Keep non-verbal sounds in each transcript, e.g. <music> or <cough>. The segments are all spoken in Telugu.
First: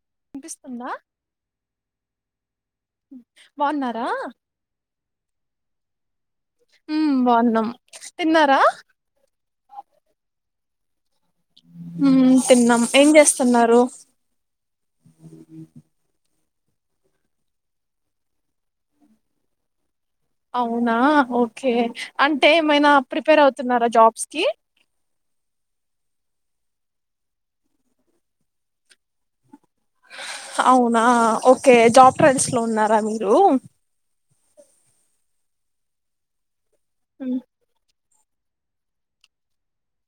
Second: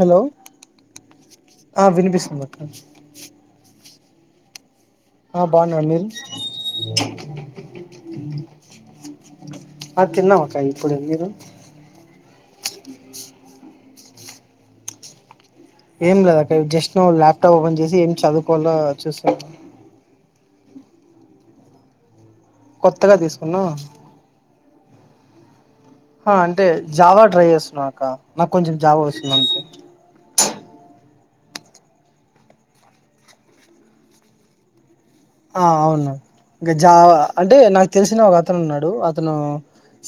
హలో వినిపిస్తుందా ఆ వినిపిస్ <unintelligible> బాగున్నారా ఆ బాగున్నా అనిల్ హ్మ్ బాగున్నాం తిన్నారా వాళ్ళు ఇప్పుడు వెళ్ళారా హ్మ్ తిన్నాం ఏం చేస్తున్నారు ఏం లేదు అక్క జస్ట్ నౌ ల్యాప్టాప్ ఓపెన్ చేసి ఏం చదువుకోవలో చూస్తానం అవునా ఓకే అంటే ఏమైనా కొత్తగా ప్రిపేర్ తీసుకున్నా అవుతున్నారా జాబ్స్ కి ఆ అంటే జావా ట్రై చేస్తున్న అక్క నాకు కొంచెం జావా వస్తుందు అనుకో అవునా ఓకే జాబ్ ట్రైల్స్ లో ఉన్నారా మీరు ఆ అవును ఇంకా జా ఉమ్, అంటే నాక్ తెలిసిన ఒక అతను ఉన్నాడు. అతను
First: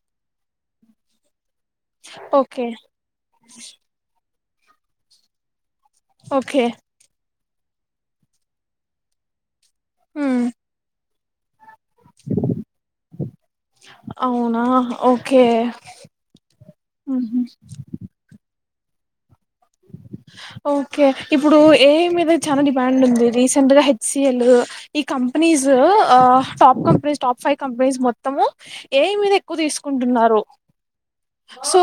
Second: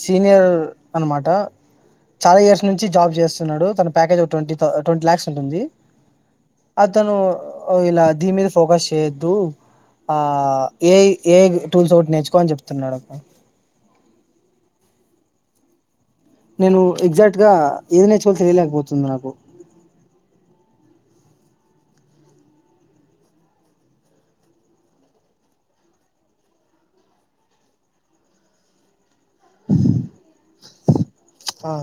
సీనియర్ అనమాట. చాలా ఇయర్స్ ఓకే నుంచి జాబ్ చేస్తున్నాడు. తన ప్యాకేజ్ ఒక ట్వంటీ. ట్వంటీ లాక్స్ ఉంటుంది. ఓకే అతను ఇలా దీని మీద ఫోకస్ చేయొద్దు. ఆ ఉమ్ ఏ ఏ టూల్స్ ఒకటి నేర్చుకో అని చెప్తున్నాడుక్క ఆ ఓకే నేను ఎక్జాక్ట్ ఉహు గా ఏదినేర్చుకోవలో తెలియలేకపోత్ వస్తుంది నాకు ఓకే ఇప్పుడు ఏఐ మీద చానా డిమాండ్ ఉంది. రీసెంట్గా హెచ్ సి ఎల్ ఈ companies top companies top five companies మొత్తము ఏఐ ఐ మీద ఎక్కువగా తీసుకుంటున్నారు. ఆ సో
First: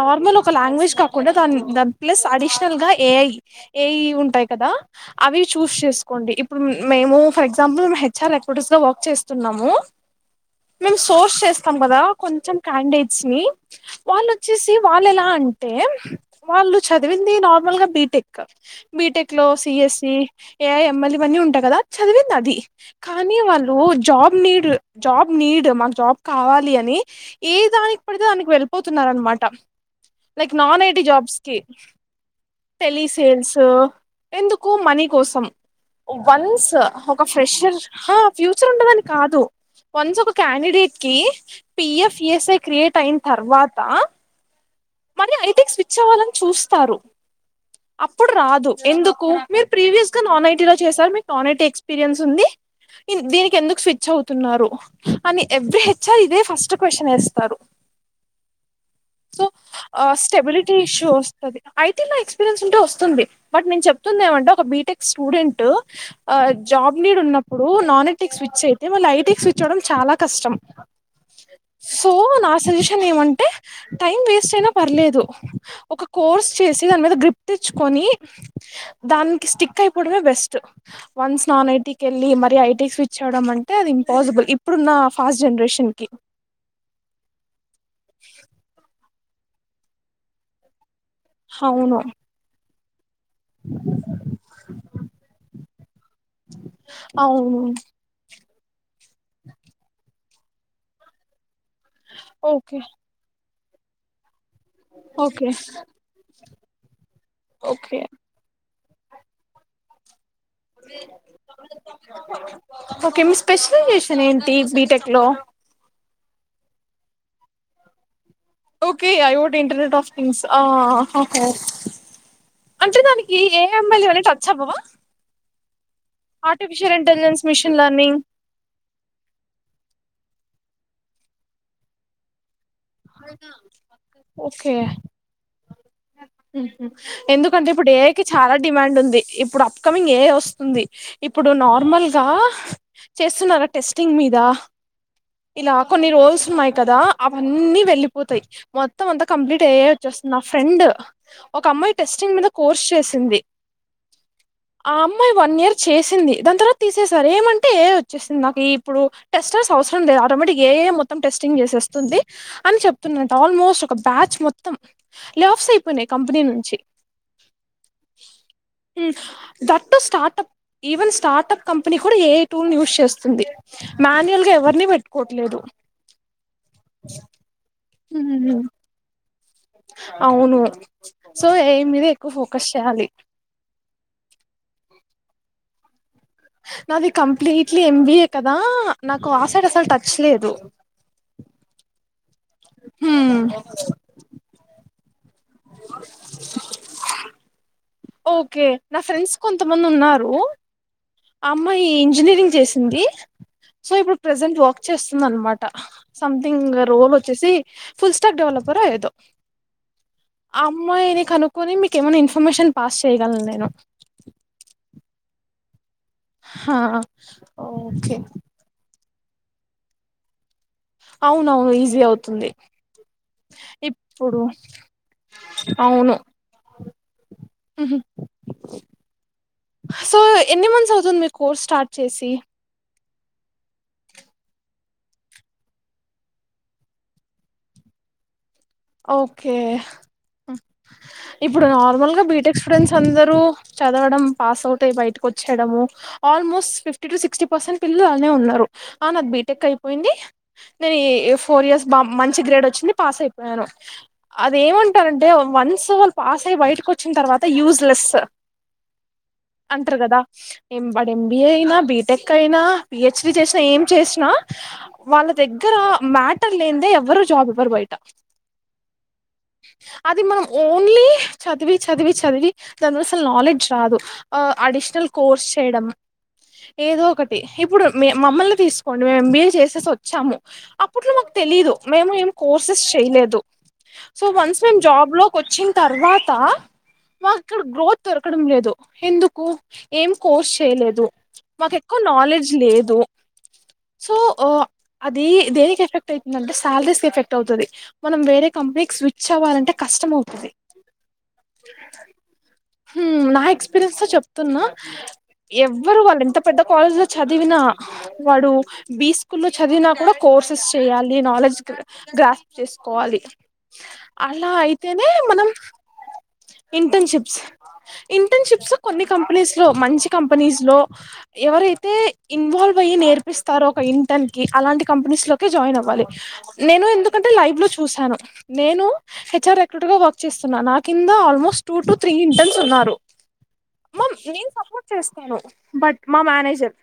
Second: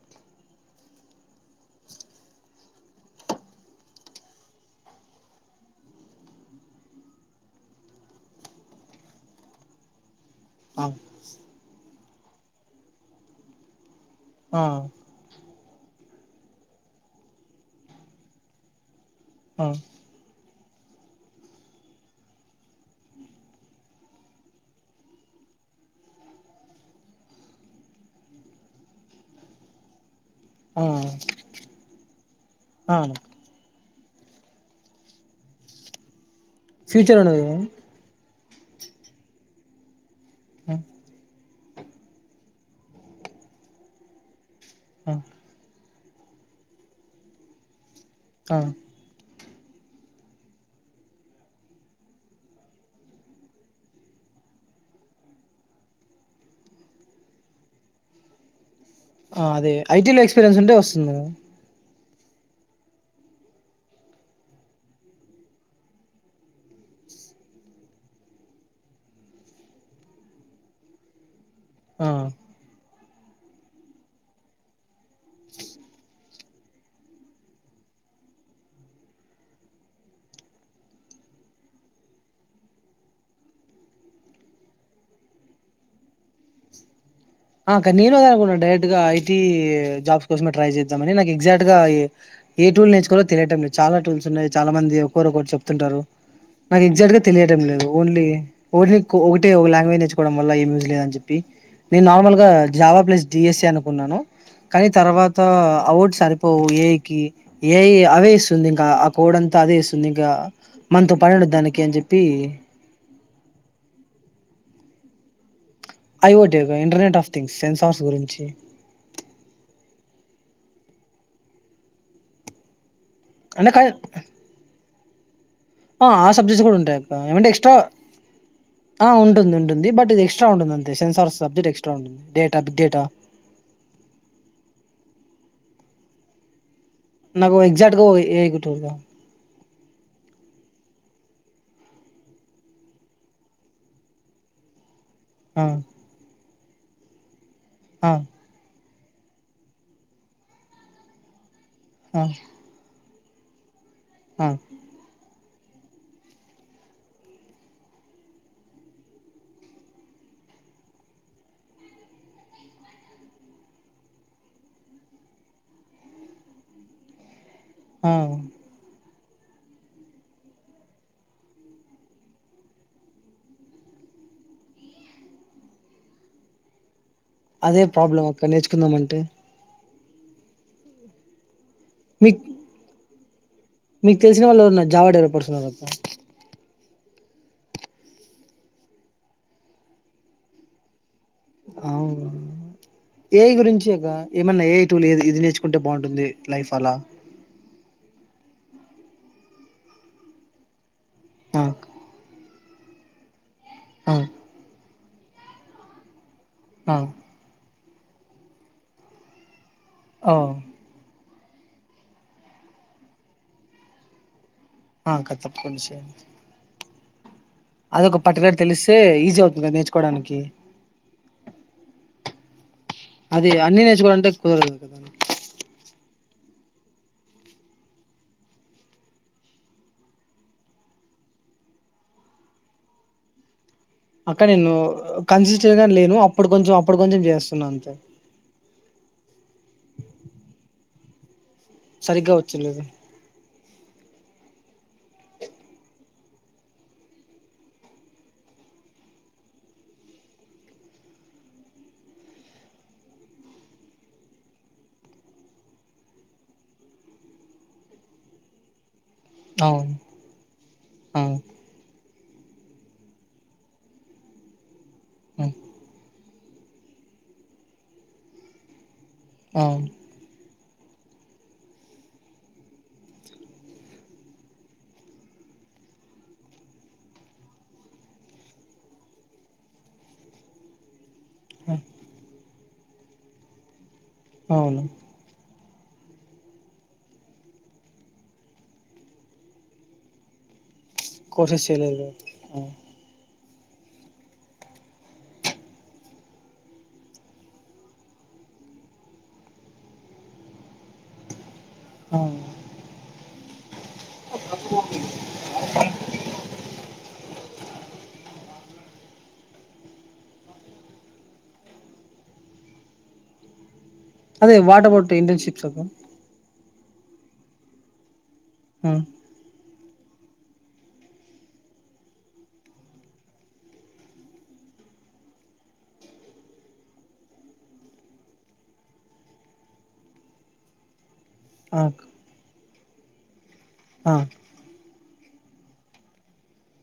నార్మల్ ఒక లాంగ్వేజ్ కాకుండా దాన్ని దా ప్లస్ అడిషనల్ గా ఏఐ ఏఈ ఉంటాయి కదా. అవి చూస్ చేసుకోండి. ఇప్పుడు మేము ఫర్ ఎగ్జాంపుల్ మేము హెచ్ఆర్ ఎక్వటిస్ గా వర్క్ చేస్తున్నాము. ఆ మేము సోర్స్ చేస్తాం కదా కొంచెం క్యాండేడ్స్ ని వాళ్ళు ఆ వచ్చేసి వాళ్ళు ఎలా అన్ అంటే వాళ్ళు చదివింది నార్మల్ గా బీటెక్ బీటెక్ లో సిఎస్సి ఏ ఎమ్ఎల్ ఇవ అన్నీ ఉంటాయి కదా. చదివింది అది కానీ వాళ్ళు జాబ్ నీడ్ జాబ్ నీడ్ మాకు జాబ్ కావాలి. అని ఏ దానికి పడితే దానికి వెళ్ళిపోతున్నారు అనమాట. నిక్ ఆ నాన్ ఎయిటీ జాబ్ ఆ తెలిసింద్ సో ఎందుకు మనీ కోసం వన్స్ ఫ్యూచర్ ఒక ఉండదు కదా ఫ్రెషర్ హా ఫ్యూచర్ ఉండదని కాదు వన్స్ ఒక క్యాండిడేట్ కి పిఎఫ్ ఎస్ఐ క్రియేట్ అయిన తర్వాత మరి ఐటెక్స్ చ్చవాలని చూస్తారు. అప్పుడు ఆ రాదు ఎందుకు మీరు ప్రీవియస్గా నాన్ ఐటీలో చేశారు. మీకు నాన్ ఐటీ ఎక్స్పీరియన్స్ ఉంది. దీనికి ఎందుకు స్విచ్ అవుతున్నారు. అని ఎవ్రీ హెచ్ఆర్ ఇదే ఫస్ట్ క్వశ్చన్ వేస్తారు. ఆ సో అదే ఐటీ లో ఎక్స్పీరియన్స్ ఉంటే వస్తుంది. ఇలా ఎక్స్పీరియన్స్ ఉంటే వస్తుంది. బట్ నేను చెప్తుంది ఏమంటే, ఒక బీటెక్ స్టూడెంట్ ఆ జాబ్ నీడ్ ఉన్నప్పుడు నాన్ ఐటికి స్విచ్ అయితే, మళ్ళీ ఐటికి స్విచ్ అవ్వడం చాలా కష్టం. సో నా సశిష న్ ఏమంటే టైమ్ వేస్ టైనా పర్లేదు ఒక కోర్స్ చేసి దాని మీద గ్రిప్ తెచ్చుకొని దానికి స్టిక్ అయిపోవడమే బెస్ట్. వన్స్ నాన్ ఐటీకి వెళ్ళి మరి ఐటీ స్విచ్ అవ్వడం అంటే అది ఇంపాసిబుల్ ఇప్పుడున్న ఫాస్ట్ జనరేషన్కి. ఆ అక్క నేను అదే అనుకున్న డైరెక్ట్ గా ఐ టీ జాబ్స్ కోసమే ట్రై చేద్ దాం అని నాకు ఎగ్జాక్ట్ గా అవును ఏ టూల్ నేర్చుకోవాలో తెలియటం లేదు చాలా టూల్స్ ఉన్నాయి. చాలా మంది ఒకరు ఒకరు చెప్తుంటారు. నాకు ఎగ్జాక్ట్ గా తెలియడం అవును లేదు. ఓన్లీ ఒకటిని ఒకటే ఒక లాంగ్వేజ్ నేర్చుకోవడం వల్ల ఏం యూస్ లేదని చెప్పి ఓకే జావా ప్లస్ డిఎస్ ది అనుకున్నాను కానీ తర్వాత ఓకే అవుట్ సరి పోవు ఏఐకి ఏఐ ఓకే అవే ఇస్తుంది. ఆ కోడ్ అంతా అదేస్తుందిగా ఓకే మీ స్పెషలైజేషన్ ఏం టి బీటెక్ లో ఐ ఓ టి అక్క ఇంటర్నెట్ ఆఫ్ థింగ్స్ సెన్సార్స్ గురించి okay I vote internet of wings ఆ ఆహా అంటే నాది ఈ ఏ అంటే <unintelligible> టచ్చ్ అవ్వవా ఆ ఆ సబ్జెక్ట్స్ కూడా ఆర్టిఫిషియల్ ఉంటాయి అక్క ఇంటెలిజెన్స్ ఏమంటే ఎక్స్ట్రా మిషన్ లెర్నింగ్ ఆ ఉంటుంది ఉంటుంది బట్ ఇది ఎక్స్ ఎక్స్ట్రా ఉంటుంది అంతే సెన్సార్ సబ్జెక్ ఎక్స్ట్రా ఉంటుంది డేట్ ఓకే ఉమ్ నాకు ఎందుకంటే ఇప్పుడు ఎగ్జాక్ట్ ఏ గా ఐ కి చాలా గుర్తులేదు డిమాండ్ ఉంది ఇప్పుడు. ఆప్ కమింగ్ ఏఐ వస్తుంది ఇప్పుడు నార్మల్గా చేస్తున్నారా టెస్టింగ్ మీద ఆ ఇలా కొన్ని రోల్స్ మై కదా అప్ అన్నీ ఆ వెళ్ళిపోతాయి మొ త్తం అంత కంప్లీట్ ఏ ఐ వచ్చేస్తున్నా ఆఫ్ ఫ్రెండ్ ఒక అమ్మాయి ఆ టెస్టింగ్ మీద కోర్స్ చేస్ తుంది ఆ ఆమ్ అమ్మాయ్ వన్ ఇయర్ చేసింది దాని తర్వాత తీసేసారు ఏమంటే ఏఐ వచ్చేసింది నాకు ఇప్పుడు టెస్టర్స్ అవసరం లేదు ఆటోమేటిక్ ఏఐ మొత్తం టెస్టింగ్ చేసేస్తుంది అని చెప్తున్న ఆల్మోస్ట్ ఒక బ్యాచ్ మొత్తం లెఆఫ్స్ అయిపోయినాయి కంపెనీ నుంచి ఆ that startup even startup company కూడా ఏఐ టూల్ యూస్ చేస్తుంది మాన్యువల్గా ఎవరిని పెట్టుకోట్లేదు అదే ప్రాబ్లం అక్క నేర్చుకుందాంమంటే అవును సో ఏ మీదే ఎక్కువ మీకు ఫోకస్ చేయాలి మీకు తెలిసిన వాళ్ళు ఎవరన్న జావాడర్ పర్సన్ ఉన్నారా నాది కంప్లీట్లీ ఎంబీఏ కదా నాకు ఆ సైడ్ అసలు టచ్ లేదు అవున ఉమ్. ఏఐ గురించే గా ఏమన్నా ఏఐ తూలెది ఇది నేర్చుకుంటే బాగుంటుంది లైఫ్ అలా ఓకే నా ఫ్రెండ్స్ కొంతమంది ఉన్నారు ఆ అమ్మాయి ఇంజనీరింగ్ చేస్ ఉంది సో ఆ ఇప్పుడు ప్రెసెంట్ వక్ చేస్తుంది అనమాట సంథింగ్ ఆ రోల్ ఓచ్చేసి ఫుల్ స్టక్ డెవలప్పరో ఏదో ఓ అమ్మాయిని కనుక్ పోని మీకు ఏమైనా ఇన్ఫర్మేషన్ పాస్ చేయగలను నేను ఆ క తప్పని సరి ఆహ అదొక పట్టుగారి తెలుసు తే ఈజీ అవుతుంది నేర్చుకోవడానికి అవునవును ఈజీ అవుతుంది అది అన్నీ నేర్చుకోవలాంటే ఇప్పుడు కుదరదు అవును ఉహు సో ఎన్ని మంత్స్ అవుతుంది మీరు కోర్స్ స్టార్ట్ చేసి అక్క నేను కన్సిస్టెంట్ గా లేను అప్పుడు కొంచెం అప్పుడు కొంచెం చేస్తున్నా అంతే ఓకే ఇప్పుడు నార్మల్ గా సరిగ్గా బీటెక్ వచ్చలేదు స్టూడెంట్స్ అందరు చదవడం పాస్ అవుట్ అయ్య బయటకు వచ్చేయడము almost fifty to sixty percent పిల్లలు అళనే ఉన్నారు ఆ నాకు బీటెక్ అయిపోయింది నేను ఫోర్ ఇయర్స్ బా మంచి గ్రేడ్ వచ్చింది పాస్ అయి వేరో అదేమంటారంటే వన్స్ వాళ్ళు పాస్ అయి బయటకొచ్చిన తర్వాత యూస్ లెస్ అవును అంటరు కదా వాడు ఎం బి ఏ అవును అయినా బీటె కైనా పి హెచ్ డి చేసినా ఏం చేసినా వాళ్ళ దగ్గర మ్యా టర్ లేందే ఎవ్వరూ జాబ్ ఇవ్వరు బయట అవును అది మనం ఓన్లీ చదివి చదివి చదివి దానసలు నాలెడ్జ్ రాదు ఆ అడిషనల్ కోర్స్ చేయడం ఏదో ఒకటి ఇప్పుడు మే మమ్మల్ని తీసుకోండి మేం ఏం బి ఏ చేసేసి వచ్చాము ఆ ప్పుట్లో మాకు తెలీదు మేము ఏం కో సెస్ చెయ్ లేదు సో వన్స్ మేము అవును జాబ్ లోకొచ్చిన్ తర్వాత మాకు ఇక్కడ గ్రోత్ దొరకడం లేదు ఎందుకు ఏం కోర్స్ చేయలే దు కోర్సెస్ మాకు ఎక్కువ చేయలేదు నాలెడ్జ్ లేదు సో ఓ అది దేనికి ఎఫెక్ట్ ఐతుందంటే శాలరీస్ ఎఫెక్ట్ ఔతది మనం వేరే కంపెనీకి స్విచ్ అవ్వాలంటే కష్టం ఔతది అవును ఉమ్మ్ నా‌ ఎక్స్ పీరియన్స్ తో చెప్తున్నా ఎవ్వరు వాళ్ళు ఎంత పెద్ద కాలేజ్ లో చదివినా వాడు బి స్కూల్లో లో చదివినా కూడా కోర్సెస్ చయ్యాలి నాలెడ్జ్ గ్రాస్ప్ చేసుకోవాలి అలా అదే వాట్ అయితేనే అబౌట్ మనం ఇంటర్న్షిప్స్ <inaudible> ఇంటర్న్షిప్స్ ఇన్ ఇంటన్షిప్స్ ఆ కొన్ని కంపెనీస్ లో మంచి కంపెనీస్ లో ఎవరైతే ఇన్వాల్వ్ అయ్యి నేర్పిస్తారో ఒక ఇంటర్న్ కి అలాంటి కంపెనీస్ లోకే జాయిన్ అవ్వాలి నేను ఎందుకంటే లైవ్ లో చూశాను నేను హెచ్ ఆర్ రెక్రూట్ గా వర్క్ చేస్తున్నా నా కింద ఆల్ మోస్ట్ టూ ఆ టు త్రీ ఇంటర్న్స్ సున్నారు మం ఆ నేను సపోర్ట్ చేస్ టాను బట్ మా మేనేజర్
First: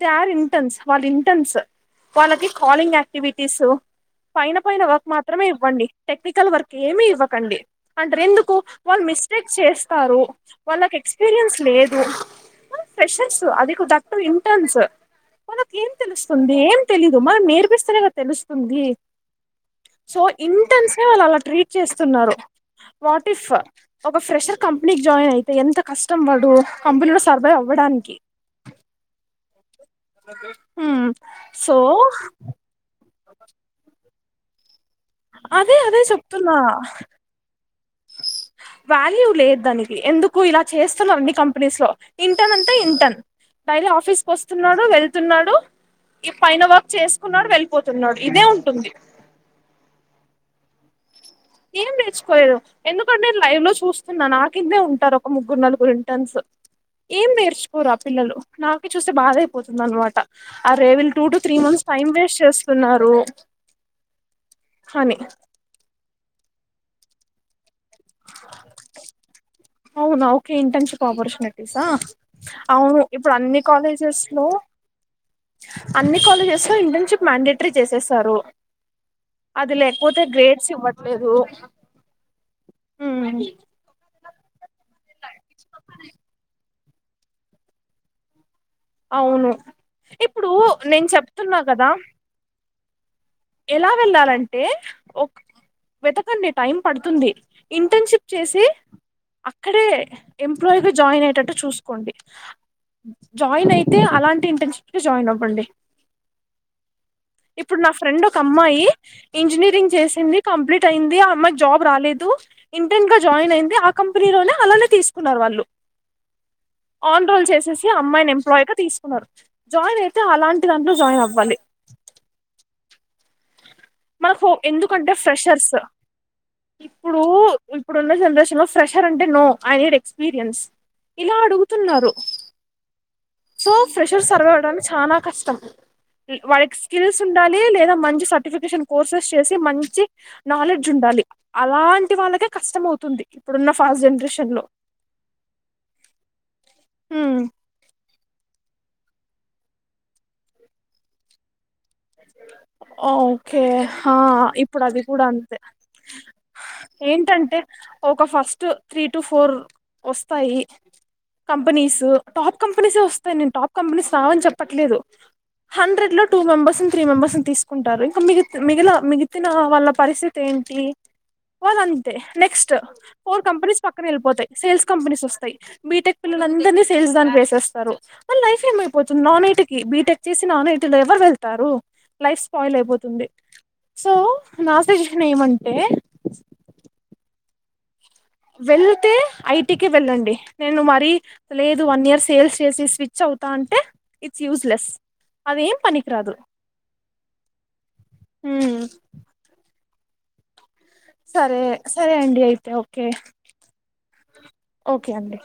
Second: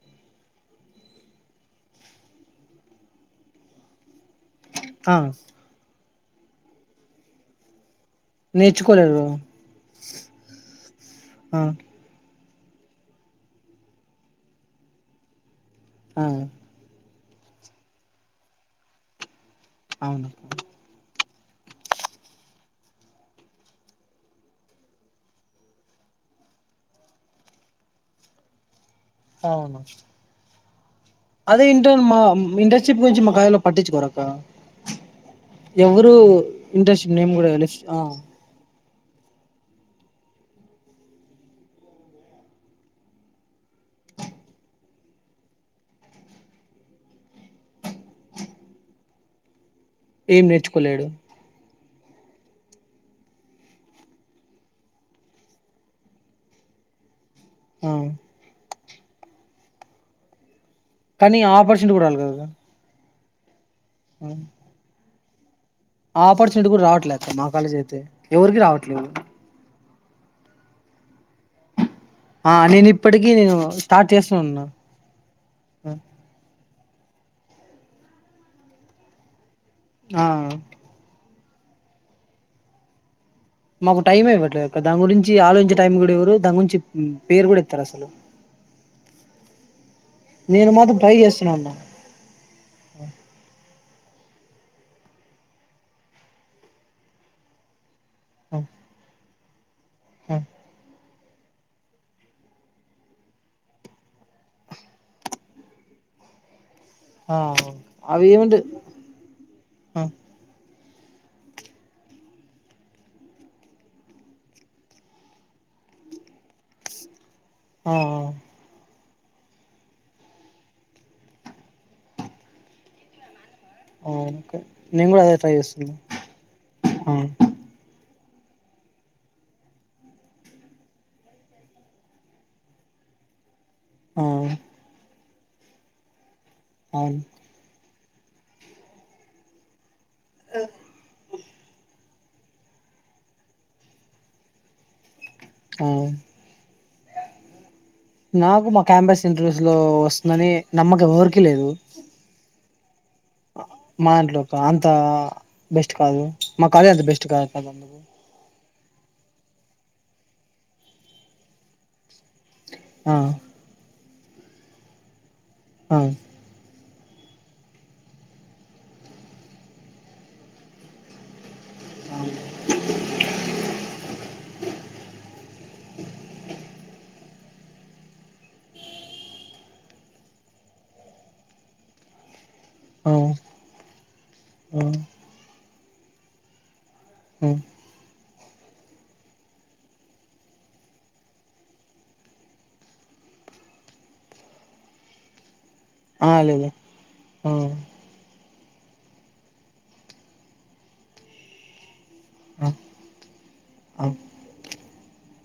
దే ఆర్ ఇంటెర్న్స్ వాళ్ళు ఇంటెన్స్ వాళ్ళకి కాలింగ్ యాక్టివిటీస్ పైన పైన వర్క్ ఆ మాత్రమే ఇవ్వండి టెక్నికల్ వర్క్ ఏమీ ఇవ్వకండి అంటారు ఎందుకు వాళ్ళు నేర్చుకోలేదు మిస్టేక్ చేస్ కారు వాళ్ళకి ఎక్స్పీరియన్స్ ఆ లేదు వాళ్ళు ఫ్రెషర్స్ అది కు దట్ టూ ఇంటన్స్ వాళ్ళకు ఏం ఆ తెలుస్తుంది ఏం తెలి జుమ్మా నేర్పిస్తనే కద తెలుస్తుందీ. సో అవును ఇంటెన్స్ లా అలా అలవాట్ ట్రీట్ చేస్తున్నారు. వాట్ ఇఫ్ ఫర్ ఒక ఫ్రెషర్ కంపెనీకి జాయిన్ అయితే ఎంత కష్టం వాడు, కంపెనీలో సర్వైవ్ అవ్వడానికి. అవును అ అదే ఇంటర్న్ మా ఇంటర్న్షిప్ కొంచెం ఒకాయలో పటిచ్చుకోర క్కా అదే అదే ఎవ్వరూ చెప్తున్నా ఇంటర్న్షిప్ నేమ్ కూడా లెస్ ఆ వాల్యూ లేద్ దానికి. ఎందుకు ఇలా చేస్తున్నారు అన్ని కంపెనీస్ లో. ఇంటర్న్ అంటే ఇంటర్న్. డైలీ ఆఫీస్కి వస్తున్నాడు, వెళ్తున్నాడు ఈ పైన వర్క్ చేసుకున్నాడు వెళ్ళిపోతున్నాడు ఇదే ఉంటుంది. ఏం నేర్చుకోలేడు. ఏం నేర్చుకోలేదు ఎందుకంటే నేన్ లైవ్ లో చూస్తున్నా నా కిందే ఉంటారు ఒక ముగ్గురు నలుగురు ఇంటర్న్స్. ఏం నేర్చుకోరు ఆ పిల్లలు. నాక్ చూస్తే బాధయిపోతుంది అన్మాట. ఆ రేవిల్ టూ టు కానీ three months opportunity time waste చేస్తున్నారు. అవున్ అన్ని ఆ ఆపర్చునిటీ గూడా రావట్లే అక్క మా కాలేజ్ అయితే. ఎవరికీ రావట్లేదు. అవునా ఓకే ఇంటర్న్షిప్ ఆపర్చునిటీస్ ఆ ఆ నేను అవును ఇప్పటికీ ఇప్పుడు నేను అన్నీ స్టార్ట్ కాలేజెస్ చేస్తూ లో. ఉన్నా అన్ని కాలేజెస్ ఇంటర్న్షిప్ మాండేటరీ చేసేసారు. అది లేకపోతే ఆ గ్రేడ్స్ ఇవ్వట్లేదూ. ఊ టైం ఇవ్వట్లేదు. ఇక దాన్ని గురించీ ఆలోచించే టైం గూడ ఇవ్వరూ. దాన్ని గురించి ఊ పేరు గూడ ఎత్తర్ అసలు. అవును. ఇప్పుడూ నేను నేన్ చెప్తున్నా గదా. ఆ ఎలా వెళ్ళాలంటే, ఒక్ వెతకండి టైం పడుతుంది. ఇంటర్న్షిప్ చేసీ ఇక్కడే ఎంప్లాయీగా జాయిన్ అయ్ టట్టు చూసుకోండి. జాయిన్ అయితే అలాంటి ఇంటర్న్షిప్ జాయిన్ అవ్వండి. ఆవున్ ఇప్పుడు నా ఫ్రెండ్ అవి ఏమంటే అమ్మాయి ఇంజెనీరింగ్ చేసింది కంప్లీట్ అయింది అ అమ్మాయి జాబ్ రాలేదు ఇంటెన్ గా జాయిన్ అయింది ఆ కంపెనీలోనే అలానే తీసుకున్నారు వాళ్ళు ోల్ చేసి ఆ అమ్మాయి ఎమ్ ప్లాయ్ గా తీసు జాయిన్ అయితే అలాంటి దాంట్లో జాయిన్ అవ్వాలి మనకు ఓకే నేను ఎందుకంటే కూడా అదే ట్రై ఫ్రెషర్స్ చేస్తున్నా ఆ ఇప్పుడూ ఇప్పుడున్న జనరేషన్ ఫ్రెషర్ అంటే no I had the experience ఇలా అడుగుతున్నారు సో ప్రెషర్ ఆ సర్వ్ అవ్వడానికి చాల కష్టం త వాళ్ళక్ స్కిల్స్ అవును ఉండాలి లేద మంచి సర్టిఫికేషన్ కోర్సెస్ చేసి మంచి నాలెడ్జ్ ఉండాలి అలాం ఇటి వాళ్ళకే కష్టం అవుతుంది ఇప్పుడున్న ఫాస్ట్ జెన్రేషన్ లో అ హ్మ్. నాకు మా క్యాంపస్ ఇంటర్వ్యూస్ లో వస్తుందని నమ్మకం ఎవ్వరికి లేదు ఆ అ ఓకే హ మా దాంట్లో ఇప్పుడు అంత అది కూడ అంతే బెస్ట్ కాదు మా కాలేజ్ అంత బెస్ట్ కాదు ఏంటంటే కదా అందుకు ఒక ఫస్ట్ త్రీ టు ఫోర్ వస్తాయి కంపెనీస్సు టాప్ కంపెనీసే ఆ వస్తాయి నేన్ టాప్ కంపెనీస్ రావని చెప్పట్లేదు ఆ హండ్రెడ్ లో టూ మెంబర్ త్రీ మెంబర్స్ తీసుకుంటారు ఇక మి మిగి మిగితిన వాళ్ళ పరిస్థితి ఏంటి వాళ్ళ అంతే నెక్స్ట్ ఫోర్ కంపెనీస్ పక్కన వెళ్ళిపోతాయి సేల్స్ కంపెనీస్ వస్తయి బీటెక్ పిల్లల్ అందరినీ సేల్స్ దాన్ని వేసేస్తారు మళ్ళ లైఫ్ ఏమైపోతుంది నాన్ ఐటీకి బీటెక్ చేసి నాన్ ఐటీలో ఎవరు వెళ్తారు నైస్ స్పాయిల్ ఆ అయిపోతుంది సో నా సేజషన్ ఏమంటే మ్ వెళ్తే ఐటీకి వెళ్ళండి నేను మరీ లేదు వన్ ఇయర్ సేల్స్ చేసి స్విచ్ అవుతా అంటే ఇట్స్ యూజ్లెస్ అదేం ఆ పనికిరాదు లేదు ఆ హుమ్ సరే సరే అండి అయితే ఓకే ఆ ఓకె అండి